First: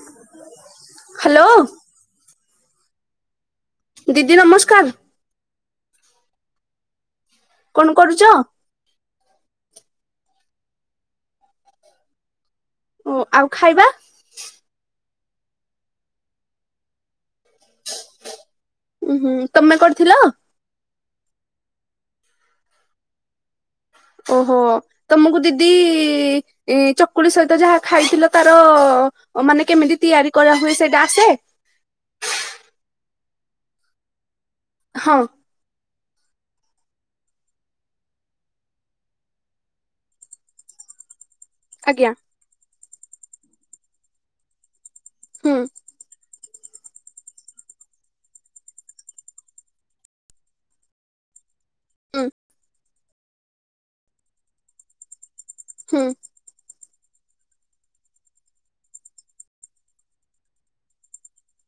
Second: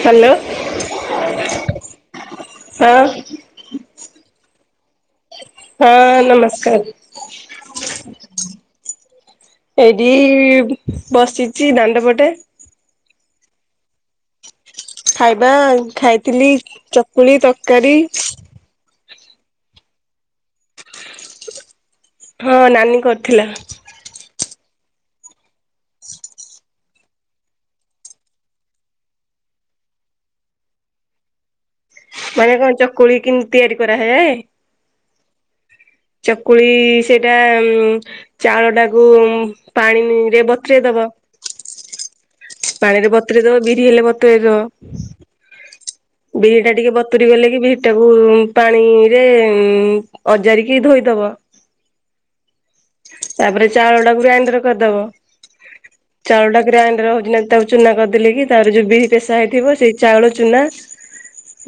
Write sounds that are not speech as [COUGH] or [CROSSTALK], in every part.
Hello hello ହଁ। ଦିଦି ନମସ୍କାର୍। ହଁ ନମସ୍କାର୍। କଣ କରୁଚ? ଏଇଟି ବସିଚି ଦାଣ୍ଡ ପଟେ। ଓ ଆଉ ଖାଇବା? ଖାଇବା ଖାଇଥିଲି ଚକୁଳି ତରକାରୀ। ଉଁ ହୁଁ ତମେ କରିଥିଲ? ହଁ ନାନୀ କରିଥିଲା। ଓହୋ ତମୁକୁ ଦିଦି ଇ ଚକୁଳି ସହିତ ଯାହା ଖାଇଥିଲ ତାର ମାନେ କେମିତି ତିଆରି କରାହୁଏ ସେଇଟା ଆସେ? ମାନେ କଣ ଚକୁଳି କିଁତ୍ ତିଆରି କରାହେ। ହଁ। ଚକୁଳି ସେଇଟା ଉମ୍। ଚାଉଳଟାକୁ ପାଣିରେ ବତୁରେଇ ଦବ। ଆଜ୍ଞା। ପାଣିରେ ବତୁରେଇ ଦବ ବିରି ହେଲେ ବତୁରେଇ ଦବ। ହୁଁ। ବିରିହି ଟା ଟିକେ ବତୁରି ଗଲେ କି ବିରିହି ଟାକୁ ପାଣିରେ। ଅଜାରିକି ଧୋଇଦବ। ଉଁ। ତାପରେ ଚାଉଳଟାକୁ ଗ୍ରାଇଣ୍ଡର କରିଦବ। ହୁଁ। ଚାଉଳଟା ଗ୍ରାଇଣ୍ଡରେ ହଉଛି ନା ତାକୁ ଚୁନା କରିଦେଲେକି ତାର ଯୋଉ ବିରିହି ପେଶା ହେଇଥିବ ସେଇ ଚାଉଳ ଚୁନା।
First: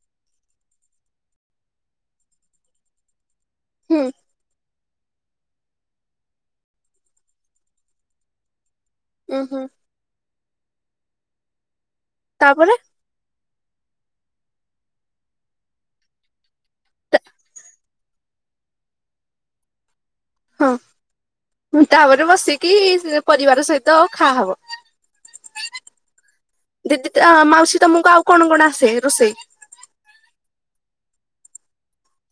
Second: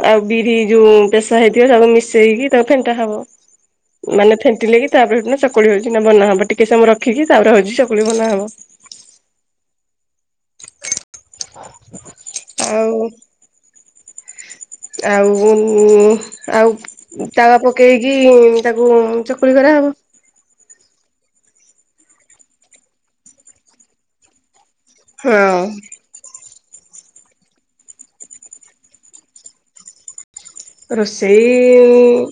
ଆଉ ବିରିହି ଯୋଉ ପେସା ହେଇଥିବ ତାକୁ ମିଶେଇକି ତାକୁ ଫେଣ୍ଟା ହବ। ହୁଁ। ମାନେ ଫେଣ୍ଟିଲେ କି ତାପରେ ହେଠୁ ନା ଚକୁଳି ହଉଛି ନା ବନାହବ ଟିକେ ସମ ରଖିକି ତାପରେ ହଉଛି ଚକୁଳି ବନାହବ। ଉଁ ହୁଁ। ତାପରେ ଆଉ ଆଉ ଆଉ ତାଳ ପକେଇକି ତାକୁ ଚକୁଳି କରାହବ। ହଁ ମୁ ତାପରେ ବସିକି ପରିବାର ସହିତ ଖାହବ। ହଁ ଦିଦି ତା ମାଉସୀ ତମକୁ ଆଉ କଣ କଣ ଆସେ ରୋଷେଇ? ରୋଷେଇ ଇଁ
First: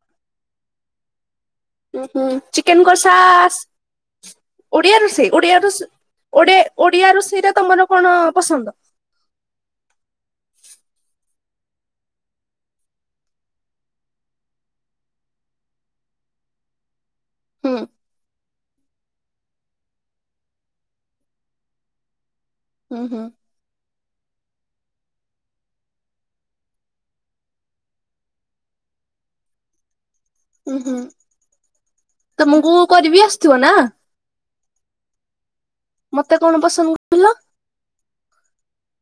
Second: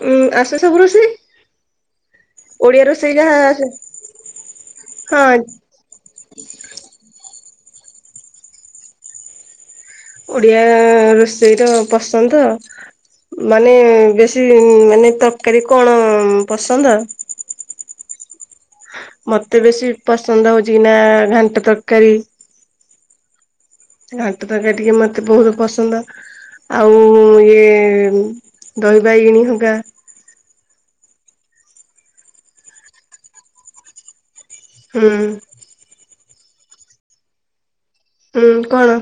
ଉୁଁ ଆସେ ସବୁ ରୋଷେଇ। ଉ ହୁଁ ଓଡିଆ ଚିକେନ୍ ରୋଷେଇ କଷା ଯାହା ଆସ୍ ଆସେ ଓଡିଆ ରୋଷେଇ ହଁ ଓଡିଆ ରୋଷ୍ ଓଡିଆ ଓଡିଆ ରୁଷେଇଟା ତମର କଣ ପସନ୍ଦ? ଓଡିଆ ରୋଷେଇ ର ପସନ୍ଦ ମାନେ ବେଶୀ ମାନେ ତରକାରୀ କଣ ପସନ୍ଦ? ହୁଁ। ମତେ ବେଶୀ ପସନ୍ଦ ହଉଚ ନା ଘାଣ୍ଟ ତରକାରୀ। ହୁଁ ହୁଁ। ଘାଣ୍ଟ ତରକାରି ଟିକେ ମତେ ବହୁତୁ ପସନ୍ଦ। ଆଉ ଇଏ ଦହି ବାଇଗଣୀ ହଙ୍କା। ଉଁ ହୁଁ ତମକୁ କରିବି ଆସୁଥିବ ନା? ହୁଁ। ମତେ କଣ ପସନ୍ଦ। କହିଲ ହୁଁ କଣ?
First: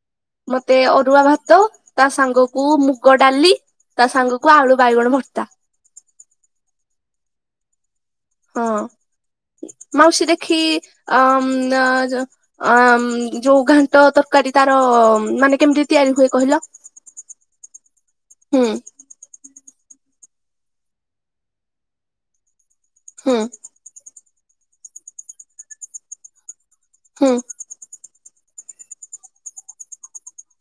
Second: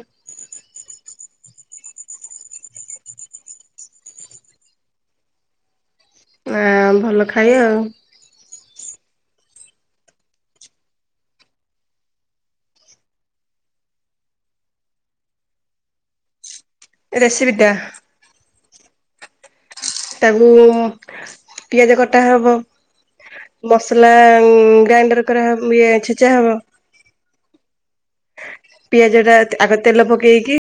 ମତେ ଅରୁଆ ଭାତ ତା ସାଙ୍ଗକୁ ମୁଗ ଡାଲି ତା ସାଙ୍ଗକୁ ଆଳୁ ବାଇଗଣ ଭର୍ତ୍ତା। ଆ ଭଲ ଖାଇବା ଆଉ। ହଁ ମାଉସୀ ଦେଖି ଅମ୍ ନା ଯା ଅମ୍ ଯୋଉ ଘାଣ୍ଟ ତରକାରୀ ତାର ମାନେ କେମିତି ତିଆରି ହୁଏ କହିଲ? ରେସିପି ଟା। ହୁଁ। ତାକୁ ଉଁ ପିଆଜ କଟା ହବ। ହୁଁ ମସଲା ଗ୍ରାଇଣ୍ଡର କରାହବ ଇଏ ଛେଚା ହବ। ହୁଁ। ପିଆଜଟା ଆଗ ତେଲ ପକେଇକି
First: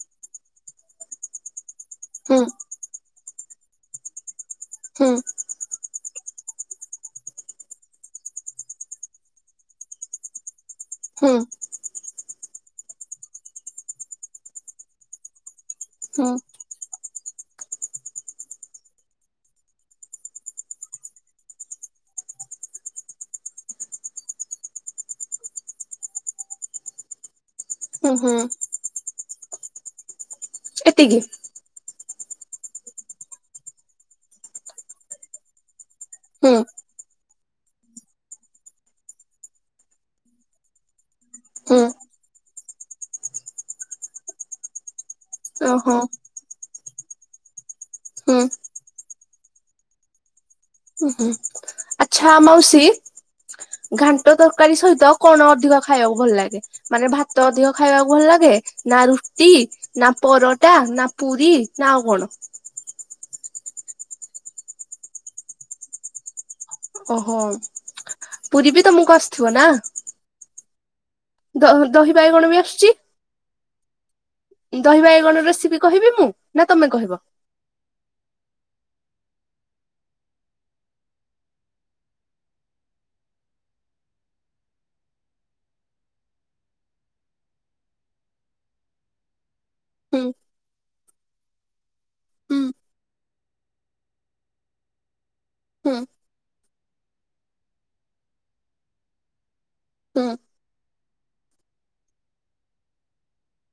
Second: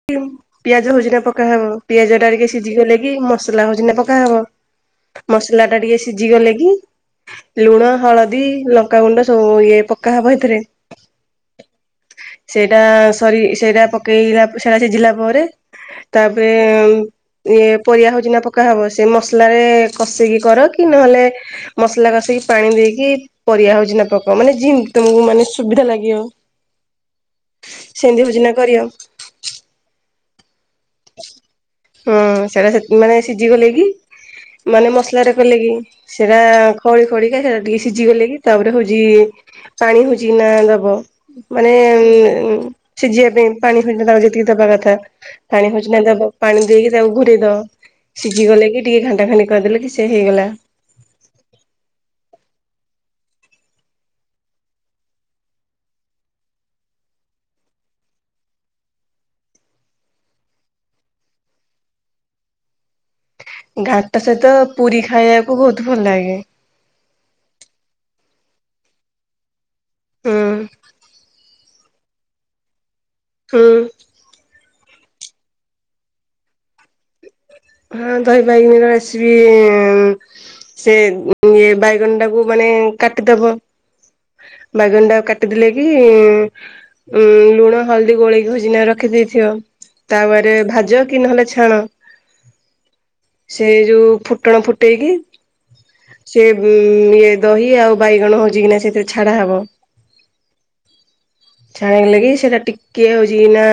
ପିଆଜ ହଉଛି ନା ପକାହବ। ପିଆଜଟା ହୁଁ ଟିକେ ସିଝିଗଲେ କି ମସଲା ହଉଛି ନା ପକାହବ ହୁଁ। ମସଲାଟା ଟିକେ ସିଝିଗଲେ କି ଲୁଣ, ହଳଦୀ, ଲଙ୍କାଗୁଣ୍ଡ ସବୁ ଇଏ ପକ୍କା ହବ ଏଥିରେ ହୁଁ। ସେଇଟା ସରି ସେଇଟା ପକେଇଲା ସେଇଟା ସିଝିଲା ପରେ ହୁଁ ତାପରେ ଇଏ ପରିବା ହଉଛି ନା ପକାହବ ସେ ମସଲାରେ କଷିକି କର କି ନହେଲେ ମସଲା କଷିକି ପାଣି ଦେଇକି ପରିବା ହଉଛି ନା ପକା ମାନେ ଯେମତି ତମକୁ ମାନେ ସୁବିଧା ଲାଗିିବ ହୁଁ ସେନ୍ତି ହୁଁ ହଉଚିନା କରିବ [UNINTELLIGIBLE] ହଁ ସେଇଟା ସେ ମାନେ ସିଝି ଗଲେ କି ମାନେ ମସଲା ଗଲେ କି ସେଇଟା ହୁଁ କଳି କଳିକା ସେଇଟା ଟିକେ ସିଝିଗଲେ କି ତାପରେ ହଉଚି ପାଣି ହଉଚି ନା ଦବ ମାନେ ହୁଁ ଉ ସିଝିବା ପାଇଁ ପାଣି ହିଁ ଯେତିକି ଦବା କଥା ପାଣି ହଉଛି ଓହୋ ନା ଦବ ପାଣି ଦେଇକି ତାକୁ ଘୋରେଇଦବ ହୁଁ ସିଝିଗଲେ କି ଟିକେ ଘାଣ୍ଟା ଘାଣ୍ଟି କରିଦେଲେ କି ସେ ହେଇଗଲା ଉଁ ହୁଁ। ଆଚ୍ଛା ମାଉସୀ ଘାଣ୍ଟ ତରକାରୀ ସହିତ କଣ ଅଧିକ ଖାଇବାକୁ ଭଲ ଲାଗେ? ମାନେ ଭାତ ଅଧିକ ଖାଇବାକୁ ଭଲ ଲାଗେ ନା ରୁଟି? ନା ପରଟା, ନା ପୁରୀ, ନା ଆଉ କଣ? ଘାଣ୍ଟ ସହିତ ପୁରୀ ଖାଇବାକୁ ବହୁତ ଭଲ ଲାଗେ। ଓହୋ ପୁରୀ ବି ତମକୁ ଆସିଥିବ ନା? ହୁଁ। ଦ ଦହିବାଇଗଣ ବି ଆସୁଛି। ହୁଁ। ଦହିବାଇଗଣ ରେସିପି କହିବି ମୁଁ ନା ତମେ କହିବ? ହୁଁ ଦହିବାଇଗଣ ରେସିପି ସେ ଇଏ ବାଇଗଣଟାକୁ ମାନେ କାଟିଦବ ବାଇଗଣଟାକୁ କାଟିଦେଲେ କି ଉଁ ଲୁଣ, ହଳଦୀ ଗୋଳେଇ ଭଜିନା ରଖିଦେଇଥିବ ହୁଁ ତାପରେ ଭାଜ କି ନହେଲେ ଛାଣ? ହୁଁ ସେ ଯୋଉ ଫୁଟଣ ଫୁଟେଇକି ହୁଁ ସେ ଉଁ ଇଏ ଦହି ଆଉ ବାଇଗଣ ହଉଛି କିନା ସେଥିରେ ଛାଡା ହବ ହୁଁ। ଛାଣି ହେଲାକି ସେଇଟା ଟିକେ ହଉଛି ନା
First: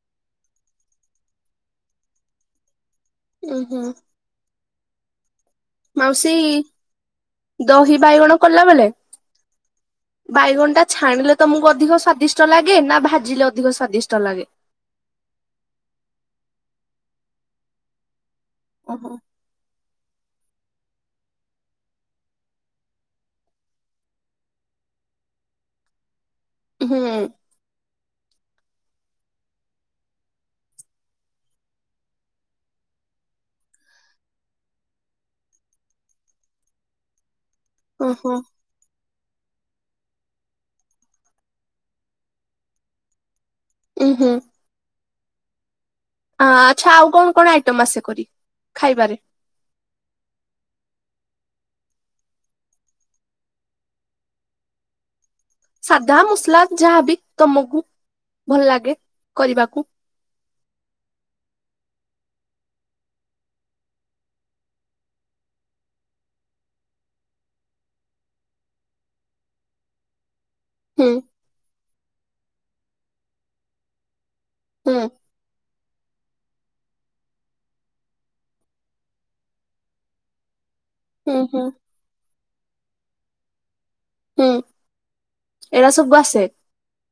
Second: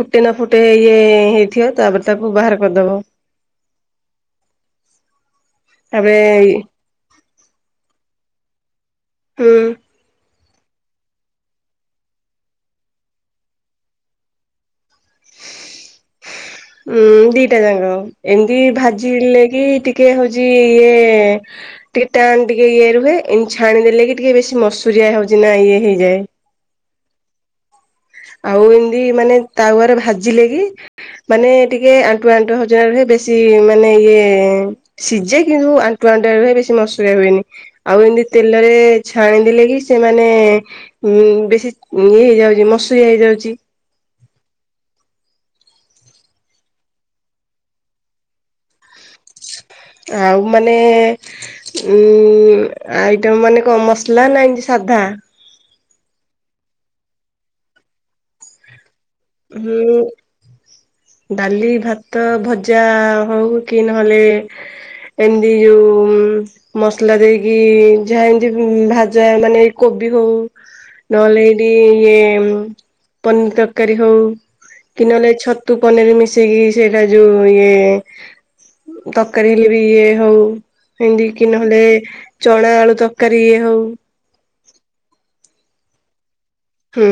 ଫୁଟେ ନା ଫୁଟେ ଇଏ ହେଇଥିବ ତାପରେ ତାକୁ ବାହାର କରିଦବ। ଉୁ ହୁଁ। ତାପରେ ମାଉସୀ ଦହିବାଇଗଣ କଲା ବେଳେ ହୁଁ। ବାଇଗଣଟା ଛାଣିଲେ ତମକୁ ଅଧିକ ସ୍ଵାଦିଷ୍ଟ ଲାଗେ ନା ଭାଜିଲେ ଅଧିକ ସ୍ଵାଦିଷ୍ଟ ଲାଗେ? ଉଁ ଦିଟା ଯାକ ଏମିତି ଓହୋ। ଭାଜିଲେ କି ଟି କେ ହଉଛି ଇଏ କି ଟିକେ ଟାନ୍ ଟିକେ ଇଏ ରୁହେ ଏ ଛାଣିଦେଲେ କି ଟିକେ ବେଶୀ ମସୁରିଆ ହଉଛି ନା ଇଏ ହେଇଯାଏ ହୁଁ। ଆଉ ଏମିତି ମାନେ ତାୱାରେ ଭାଜିଲେ କି? ମାନେ ଟିକେ ଆଣ୍ଠୁଆ ଆଣ୍ଠୁଆ ହଜନାରେ ହ ବେଶୀ ମାନେ ଇଏ ସିଝେ କିନ୍ତୁ ଆଣ୍ଟୁ ଆଣ୍ଟୁ ର ଭ ବେଶୀ ମସୁରଆ ହୁଏନି ଆଉ ଏମିତି ଓହୋ ତେଲରେ ଛାଣିଦଲେ କି ସେମାନେ ଉ ବେଶୀ ଇଏ ହେଇଯାଉଛି ମସୁରଆ ହେଇଯାଉଛି। ଉୁଁ ହୁଁ। ଆଚ୍ଛା ଆଉ କଣ କଣ ଆଇଟମ ଆସେ କରି ଖାଇବାରେ? ଆଉ ମାନେ ଉଁ ଆଇଟ ମାନେ କଣ ମସଲା ନା ଏ ସାଧା? ସାଧା ମସଲା ଯାହାବି ତମକୁ ଭଲ ଲାଗେ। କରିବାକୁ। [INAUDIBLE] ଡାଲି ଭାତ ଭଜା ହଉ କି ନହେଲେ ଏମିତି ଯୋଉ ମସଲା ଦେଇକି ଯାହା ଏମିତି ଭାଜା ମାନେ ଏଇ କୋବି ହଉ। ହୁଁ ନହେଲେ ଏଇଠି ଇଏ ପନିର ତରକାରୀ ହଉ। ହୁଁ କି ନହେଲେ ଛତୁ ପନିର ମିଶେଇିକି ସେଇଟା ଯୋଉ ଇଏ। ତରକାରୀ ହେଲେ ବି ଇଏ ହଉ। ଏମତି ହୁଁ କି ହୁଁ ନହେଲେ ଚଣା ଆଳୁ ତରକାରୀ ଇଏ ହଉ। ହୁଁ ଏରା ସବୁୁ ଆସେ। ହୁଁ।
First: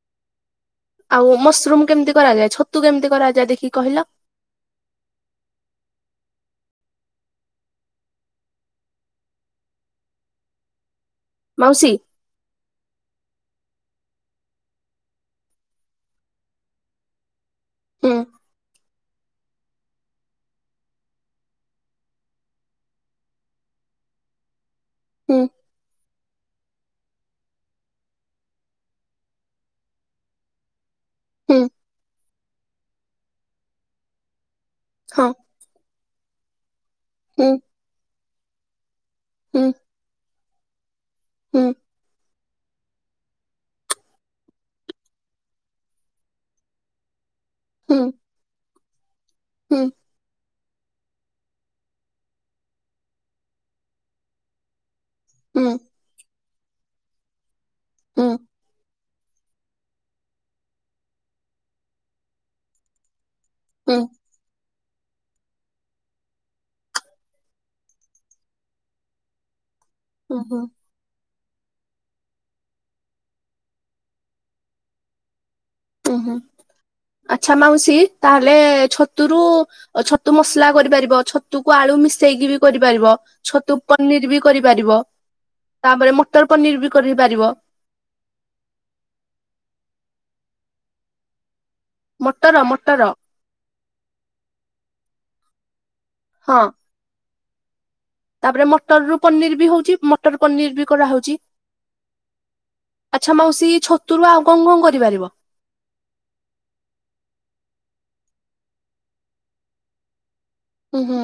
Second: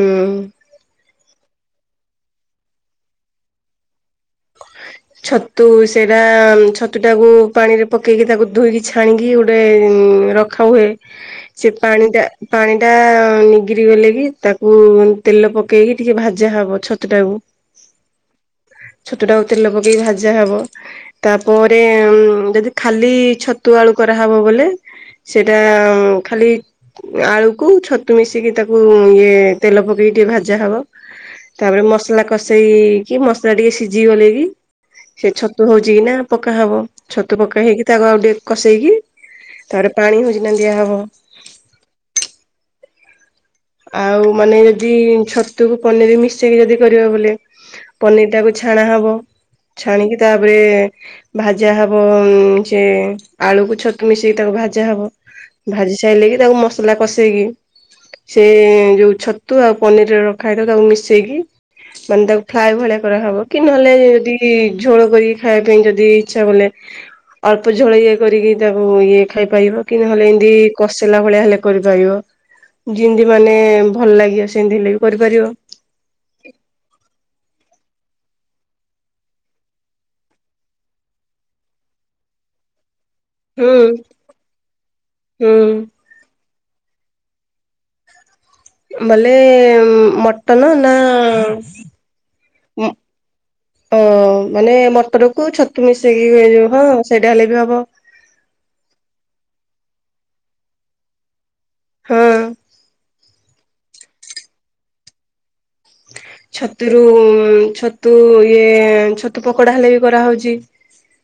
ଆଉ ମସରୁମ କେମିତି କରାଯାଏ ଛତୁ କେମିତି କରାଯାଏ ଦେଖିକି କହିଲ। [INAUDIBLE] ଛତୁ ସେଟା ଛତୁ ଟାକୁ ପାଣି ରେ ପକେଇକି ତାକୁ ଧୋଇକି ଛାଣିକି ଗୋଟେ ରଖ ଖା ହୁଏ ସେ ମାଉସୀ? ପାଣି ଟା ପାଣି ଟା ନିଗିରି ଗଲେ କି ତାକୁ ତେଲ ପକେଇକି ଟିକେ ଭାଜା ହବ ଛତ ଟାକୁ। ହୁଁ ଛତୁ ଟାକୁ ତେଲ ପକେଇି ଭାଜା ହବ। ତାପରେ ଯଦି ଖାଲି ଛତୁ ଆଳୁ କରାହେବ ବୋଲେ ହୁଁ ସେଟା ଖାଲି ଆଳୁକୁ ଛତୁ ମିଶିକି ତାକୁ ଇଏ ତେଲ ପକେଇକି ଟିକେ ଭାଜା ହବ। ହୁଁ ତାପରେ ମସଲା କଷେଇକି ମସଲା ଟିକେ ସିଝି ଗଲେ କି ସେ ହଁ ଛ ଛତୁ ହଉଛି କି ନା ପକା ହବ ଛତୁ ହୁଁ ପକା ହେଇକି ତାକୁ ଆଉ ଟିକେ କସେଇକି ହୁଁ ତାରେ ପାଣି ହଉଛି ଦିଆ ହବ। ହୁଁ। ଆଉ ମାନେ ଯଦି ଛତୁକୁ ପନିର ମିଶେଇକି ଯଦି କରିବା ବୋଲେ ହୁଁ ପନିର ଟାକୁ ଛାଣା ହବ ହୁଁ ଛାଣିକି ତାପରେ ଭାଜା ହବ ସେ ଆଳୁକୁ ଛତୁ ମିଶେଇି ତାକୁ ଭାଜା ହବ। ହୁଁ ହୁଁ ଭାଜି ସାରିଲେ କି ତାକୁ ମସଲା କଷେଇକି ସେ ଯୋଉ ଛତ ଆଉ ପନିର ରଖା ହେଇଥବ ତାକୁ ମିଶେଇକି ମାନେ ତାକୁ ଫ୍ରାଏ ଭଳିଆ କରାହବ କି ନହେଲେ ହୁଁ ଯଦି କି ଝୋଳ କରିକି ଖାଇବା ପାଇଁ ଯଦି ଇଚ୍ଛା କଲେ। ଅଳ୍ପ ଝୋଳ ଇଏ କରିକି ତାକୁ ଇଏ ଖାଇପାରିବ କି ନହେଲେ ହୁଁ ଏମିତି ହୁଁ କଷେଇିଲା ଭଳିଆ ହେଲେ କରିପାରିବ। ଯେମିତି ମାନେ ଭଲ ଲାଗିବ ସେମିତି ହେଲେ ବି କରିପାରିବ। ଓହୋ ଆଚ୍ଛା ମାଉସୀ ତାହେଲେ ଛତୁରୁ ଛତୁ ମସଲା କରିପାରିବ ଛତୁକୁ ଆଳୁ ମିଶେଇକି ବି କରିପାରିବ। ଛତୁ ହୁଁ। ପନିର ବି କରିପାରିବ ହୁଁ ତାପରେ ମଟର ପନିର ବି କରିପାରିବ। ବଲେ ମଟନ ନା ମୋଟର-ମୋଟର, ଓ ମାନେ ମୋଟରକୁ ଛତୁ ମିଶେଇକି ଯୋଉ ହଁ ସେଇଟା ହେଲେ ବି ହବ, ତାପରେ ମଟର ରୁ ପନିର ବି ହଉଛି ମଟର ରୁ ପନିର ବି କରାହଉଛି, ହୁଁ, ଆଚ୍ଛା ମାଉସୀ ଛତୁରୁ ଆଉ କଁ-କଁ କରିପାରିବ? ଛତୁରୁ ଛତୁ ଇଏ ଛତୁ ପକୋଡ଼ା ହେଲେ ବି କରାହେଉଛି, ହୁଁ-ହୁଁ,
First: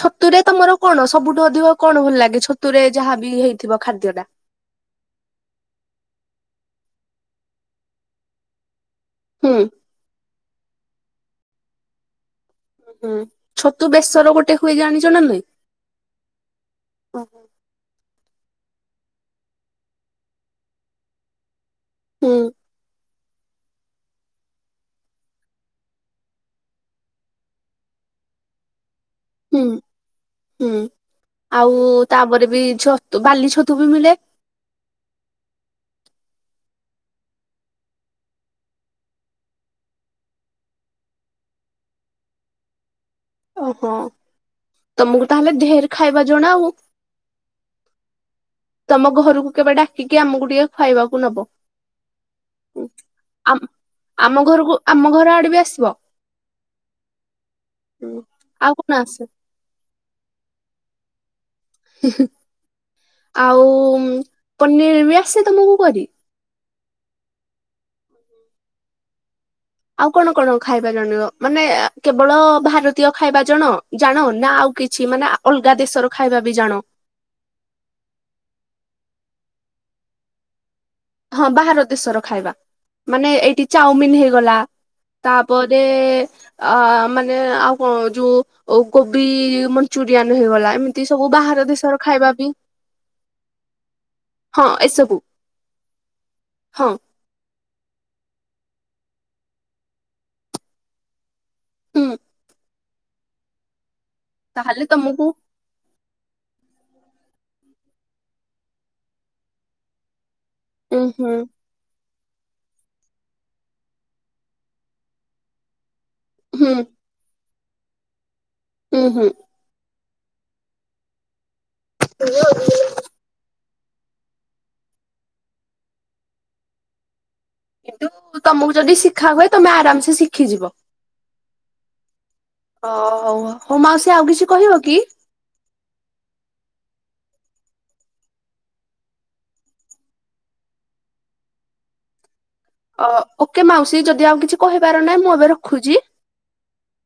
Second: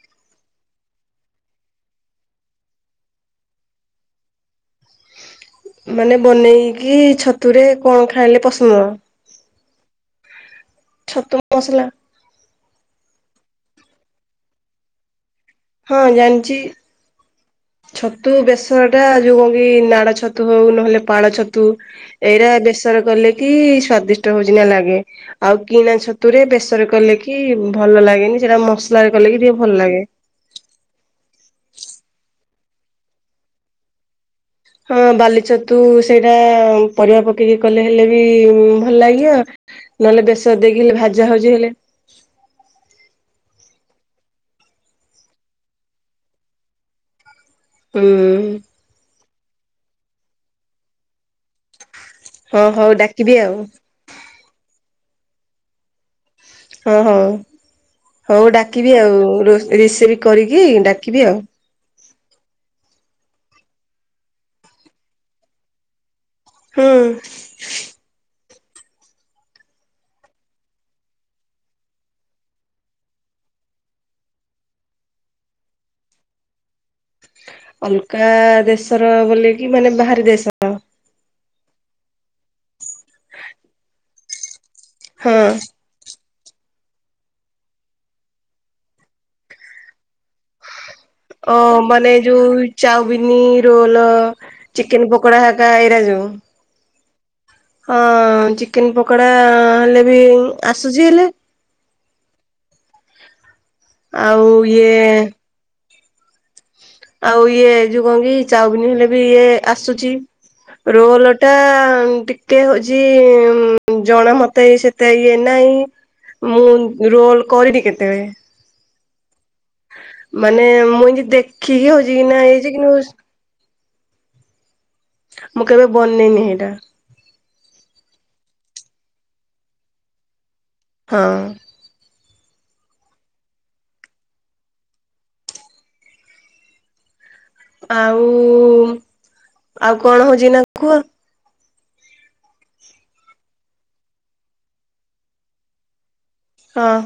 ଛତୁରେ ତମର କଣ ସବୁଠୁ ଅଧିକ କଣ ଭଲ ଲାଗେ ଛତୁରେ ଯାହାବି ହେଇଥିବ ଖାଦ୍ୟ ଟା? ମାନେ ବନେଇକି ଛତୁରେ କଣ ଖାଇଲେ ପସନ୍ଦ? ହୁଁ, ଛତୁ ମସଲା, ହୁଁ ଛତୁ ବେଶର ଗୋଟେ ହୁଏ ଜାଣିଛ ନା ନାହିଁ, ହଁ ଜାଣିଛି, ଓହୋ, ଛତୁ ବେସର ଟା ଯୋଉ ବି ନାଡ଼ ଛତୁ ହଉ ନହେଲେ ପାଳ ଛତୁ, ହୁଁ ଏଇରା ବେସର କଲେ ବି ସ୍ଵାଦିଷ୍ଟ୍ ହଉଛି ନା ଲାଗେ, ଆଉ କିଣା ଛତୁରେ ବେସରେ କଲେ କି ଭଲ ଲାଗେନି ସେଟା ମସ୍ ସ୍ଲା ରେ କଲେ କି, ଟିକେ ଭଲ ଲାଗେ। ହୁଁ-ହୁଁ ଆଉ ତାପରେ ବି ଛତୁ ବାଲି ଛତୁ ବି ମିଳେ, ହଁ ବାଲି ଛତୁ ସେଇଟା ପରିବା ପକେଇକି କଲେ ହେଲେ ବି ଭଲ ଲାଗିବ, ନହେଲେ ବେଶର ଦେଇକି ହେଲେ ଭାଜା ହାଉଜି ହେଲେ, ଅ ହଁ ତମକୁ ତାହେଲେ ଢେର ଖାଇବା ଜଣା ଆଉ, ହୁଁ, ତମ ଘରକୁ କେବେ ଡାକିକି ଆମକୁ ଟିକେ ଖାଇବାକୁ ନବ, ହଁ ହଉ ଡାକିବି ଆମ ଆଉ, ଆମ ଘରକୁ ଆମ ଘର ଆଡ଼େ ବି ଆସିବ, ହଁ-ହଁ ହଉ କଣ ଡାକିବି ଆଉ ଆସେ ରିଷ୍ ରେଷିବି କରିକି ଡାକିବି ଆଉ, ହୁଁ-ହୁଁ ଆଉ ପନିର ବି ଆସେ ତମକୁ କରି? ହୁଁ, ଆଉ କଣ-କଣ ଖାଇବା ଜାଣିବ ମାନେ ଆ କେବଳ ଭାରତୀୟ ଖାଇବା ଜଣ ଜାଣ ନା ଆଉ କିଛି ମାନେ ଆ? ଅଲଗା ଦେଶର ଖାଇବା ବି ଜାଣ? ଅଲକା ଦେଶର ବୋଲେ କି ମାନେ ବାହାର ଦେଶ? ହଁ ବାହାର ଦେଶର ଖାଇବା ମାନେ ଏଇଠି ଚାଉମିିନ ହେଇଗଲା, ହଁ ତାପରେ, ଆ ମାନେ ଆଉ କଣ ଯୋଉ ଅଉ କୋବି ମଞ୍ଚୁରିଆନ ହେଇଗଲା ଏମିତ୍ ଅ ମାନେ ଯୋଉ ଚାଉବିନି ରୋଲ ହଁ ଚିକେନ୍ ଏସବୁ ପକୋଡ଼ା ହତ୍ ତା ଏଇରା ଯଉ, ହଁ, ହଁ ଚିକେନ୍ ପକୋଡ଼ା ହେଲେ ବି ଆସୁଛି ହେଲେ, ହୁଁ, ଆଉ ତାହେଲେ ଇଏ, ତମକୁ ଆଉ ଇଏ ଯୋଉ କଁ କି ଚାଉବିନ ହେଲେ ବି ଇଏ ଆସୁଛି, ଉଁ ରୋଲ ହୁଁ ଟା ଟିକ୍, କେ ହଉଛି ଉଁ ଜଣା ମତେ ସେତେ ଇଏ ନାହିଁ ମୁଁ, ହୁଁ ରୋଲ୍ କରିବି କେତେବେଳେ, ହୁଁ ହୁଁ। ମାନେ ମୁଁ ଏନ୍ତି ଦେଖିକି ହଉଚି କି ନା ଏଇଚୁ କିନ୍ତୁ ମୁଁ କେବେ ବନେଇନି ହେଇଟା। କିନ୍ତୁ ତମକୁ ଯଦି ଶିଖା ହୁଏ ତମେ ଆରାମ୍ ସେ ଶିଖିଯିବ। ହଁ। ଓ ହଉ ହଉ ହୋଉ ମାଉସୀ ଆଉ କିଛି କହିବ କି? ଆଉ ଆଉ କଣ ହଉଚି ନା କୁହ? ଅ ଓକେ ମାଉସୀ ଯଦି ଆଉ କିଛି କହିବାର ନାହିଁ ମୁଁ ଏବେ ରଖୁଚି। ହଁ।